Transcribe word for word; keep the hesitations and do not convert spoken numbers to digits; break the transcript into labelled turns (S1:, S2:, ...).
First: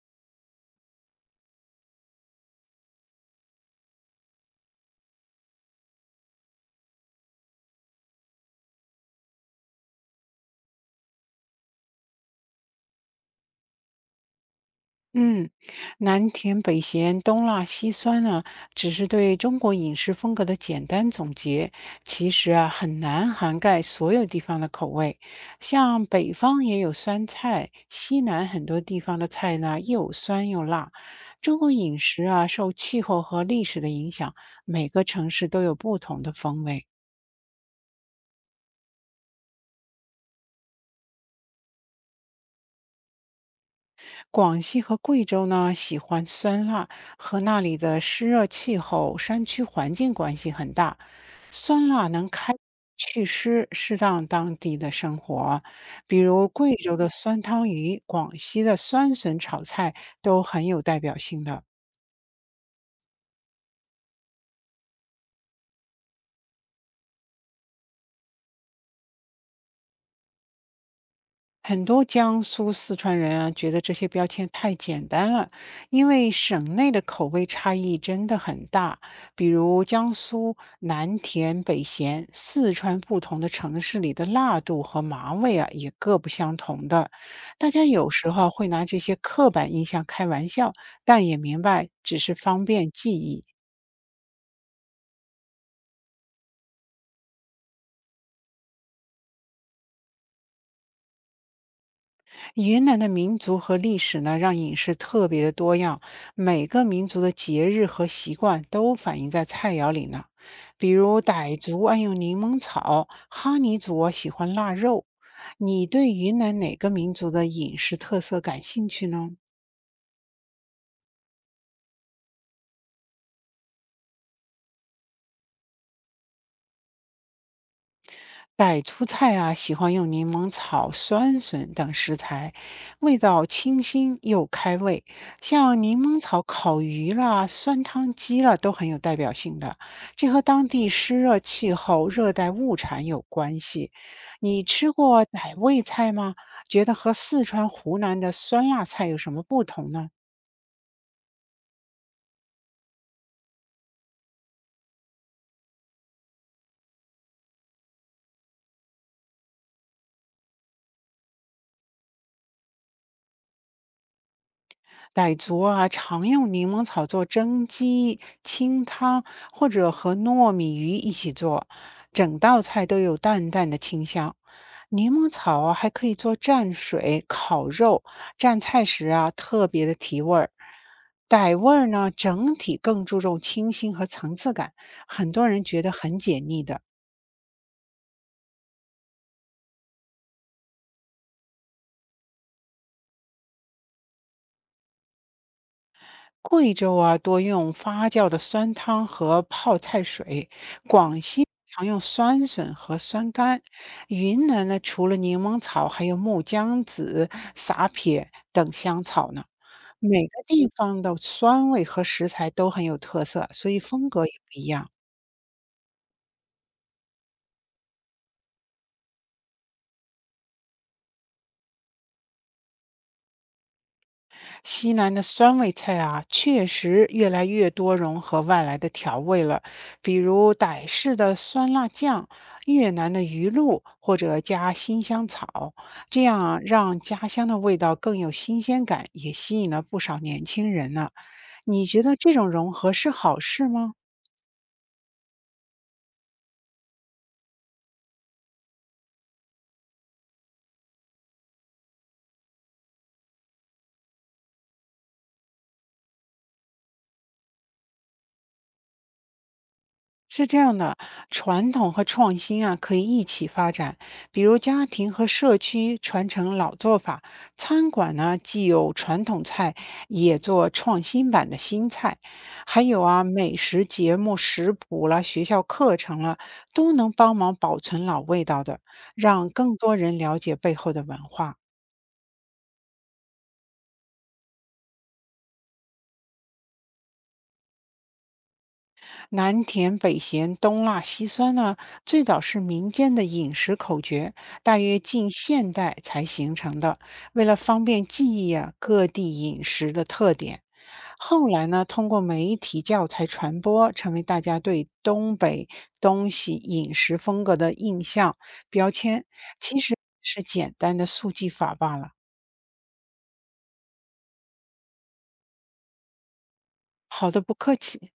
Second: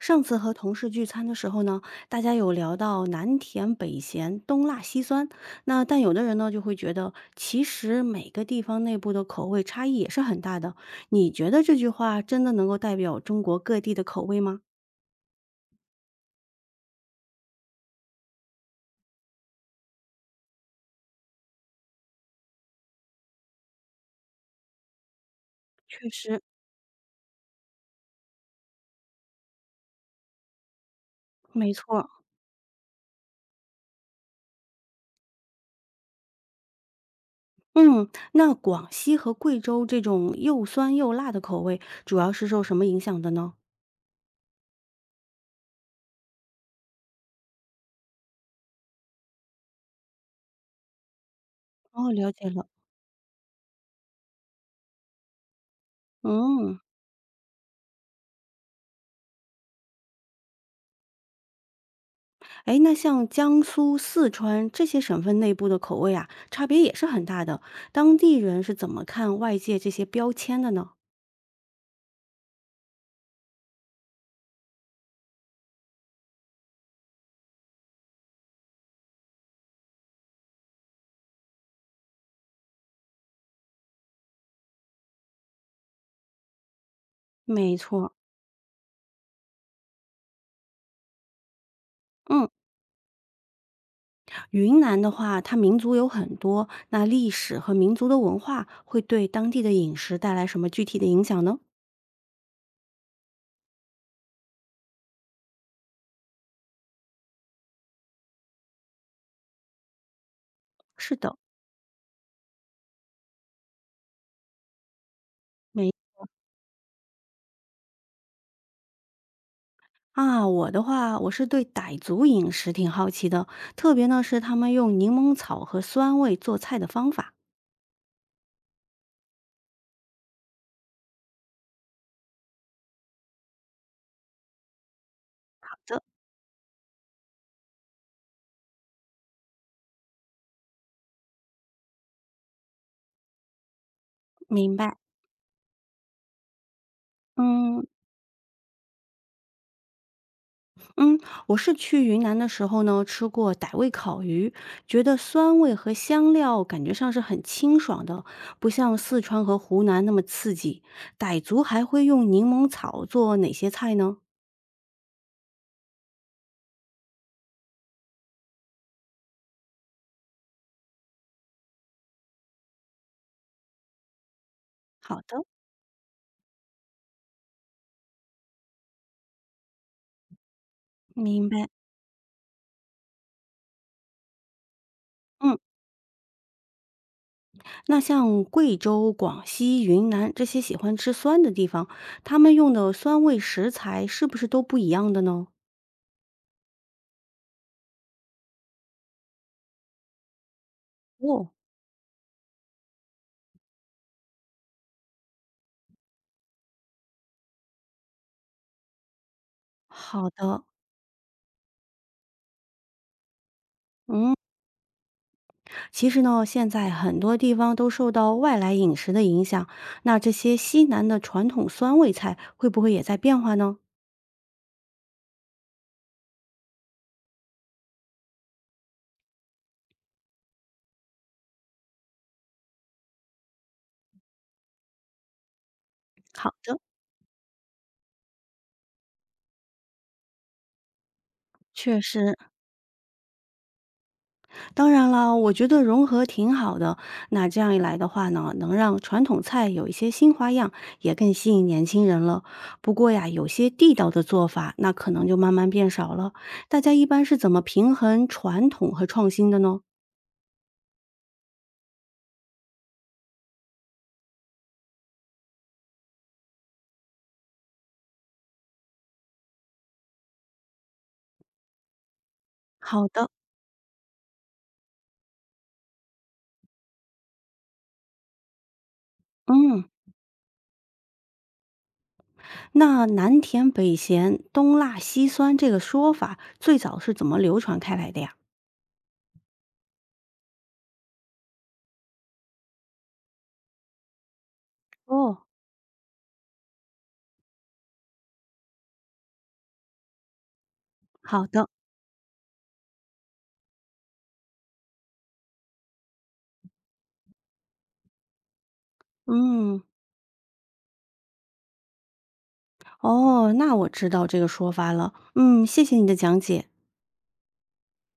S1: 上次和同事聚餐的时候呢，大家有聊到南甜北咸、东辣西酸，那但有的人呢就会觉得，其实每个地方内部的口味差异也是很大的。你觉得这句话真的能够代表中国各地的口味吗？
S2: 嗯，南甜北咸，东辣西酸呢，只是对中国饮食风格的简单总结，其实啊很难涵盖所有地方的口味。像
S1: 确
S2: 北
S1: 实，
S2: 方也有酸菜，西南很多地方的菜呢又酸又辣。中
S1: 没
S2: 国
S1: 错
S2: 饮
S1: 儿。
S2: 食啊受气候和历史的影响，每个城市都有不同的风味。
S1: 嗯，那广西和贵州这种又酸又辣的口味，主要是受什么影响的呢？
S2: 广西和贵州呢喜欢酸辣，和那里的湿热气候、山区环境关系很大。酸辣
S1: 哦，
S2: 能
S1: 了解
S2: 开
S1: 了。
S2: 祛湿，适当当地的生活，比如贵
S1: 嗯。
S2: 州的酸汤鱼、广西的酸笋炒菜都很有代表性的。
S1: 哎，那像江苏、四川这些省份内部的口味啊，差别也是很大的。当地人是怎么看外界这些标签的呢？
S2: 很多江苏、四川人啊，觉得这些标签太简单了，因为省内的口味差异真的很大。比如江苏南甜北咸，四川不同的城市里的辣度和麻味啊，也各不相同的。大
S1: 没
S2: 家有
S1: 错。
S2: 时候啊会拿这些刻板印象开玩笑，但也明白只是
S1: 嗯，
S2: 方便记忆。
S1: 云南的话，它民族有很多，那历史和民族的文化会对当地的饮食带来什么具体的影响呢？
S2: 云南的民族和历史呢，让饮食特别的多样，每个民族的节日和习惯都反映在菜肴里呢。比
S1: 是
S2: 如
S1: 的。
S2: 傣族爱用柠檬草，哈尼族啊喜欢腊肉。你
S1: 没
S2: 对云南哪个民族的饮食特色感兴趣呢？
S1: 啊，我的话，我是对傣族饮食挺好奇的，特别呢是他们用柠檬草和酸味做菜的方法。
S2: 傣族菜啊，喜欢用柠檬草、酸笋等食材，味道清新又开胃。像柠檬草烤鱼啦、酸汤鸡啦，都很有代表性的。这和当地湿热气候、热带物产有关系。你
S1: 明
S2: 吃
S1: 白。
S2: 过傣味菜吗？觉得和四川、
S1: 嗯，
S2: 湖南的酸辣菜有什么不同呢？
S1: 嗯，我是去云南的时候呢，吃过傣味烤鱼，觉得酸味和香料感觉上是很清爽的，不像四川和湖南那么刺激。傣族还会用柠檬草做哪些菜呢？
S2: 傣族啊，常用柠檬草做蒸鸡、清汤，或者和糯米鱼一起做，整道菜都有淡淡的清香。柠
S1: 好
S2: 檬
S1: 的。
S2: 草啊，还可以做蘸水、烤肉，蘸菜时啊，特别的提味儿。
S1: 明
S2: 傣
S1: 白。
S2: 味儿呢，整体更注重清新和层次感，很多
S1: 嗯，
S2: 人觉得很解腻的。
S1: 那像贵州、广西、云南这些喜欢吃酸的地方，他们用的酸味食材是不是都不一样的呢？
S2: 贵州啊，多用发酵的酸汤和泡菜水；广西
S1: 哦，
S2: 常用酸笋和酸柑；云南呢，除了柠檬草，还有木姜子、撒撇等香草呢。每
S1: 好
S2: 个
S1: 的。
S2: 地方的酸味和食材都很有特色，所以风格也不一样。
S1: 其实呢，现在很多地方都受到外来饮食的影响，那这些西南的传统酸味菜会不会也在变化呢？
S2: 西南的酸味菜啊，确实越来越多融合外来的调味了，比如傣式的酸辣酱、越南的鱼露，或者加新香草，这样
S1: 好
S2: 啊
S1: 的，
S2: 让家乡的味道更有新鲜感，也吸引了不少年轻人呢、你
S1: 确
S2: 觉得这
S1: 实。
S2: 种融合是好事吗？
S1: 当然了，我觉得融合挺好的。那这样一来的话呢，能让传统菜有一些新花样，也更吸引年轻人了。不过呀，有些地道的做法，那可能就慢慢变少了。大家一般是怎么平衡传统和创新的呢？
S2: 是这样的，传统和创新啊可以一起发展，比如家庭和社区传承老做法，餐馆呢既有传统菜，也做创新版的新菜，还有
S1: 好
S2: 啊
S1: 的，
S2: 美食节目、食谱啦、学校课程啦，都能帮忙保存老味道的，让更
S1: 嗯。
S2: 多人了解背后的文化。
S1: 那南甜北咸，东辣西酸这个说法最早是怎么流传开来的呀？
S2: 南甜北咸，东辣西酸呢，最早是民间的饮食口诀，大约近
S1: 哦，
S2: 现代才形成的。为了方便记忆啊，各地饮食的特点，
S1: 好
S2: 后来
S1: 的。
S2: 呢，通过媒体教材传播，成为大家对东北东西饮食风格的印象标签。其
S1: 嗯，
S2: 实是简单的速记法罢了。
S1: 哦，那我知道这个说法了，嗯，谢谢你的讲解。
S2: 好的，不客气。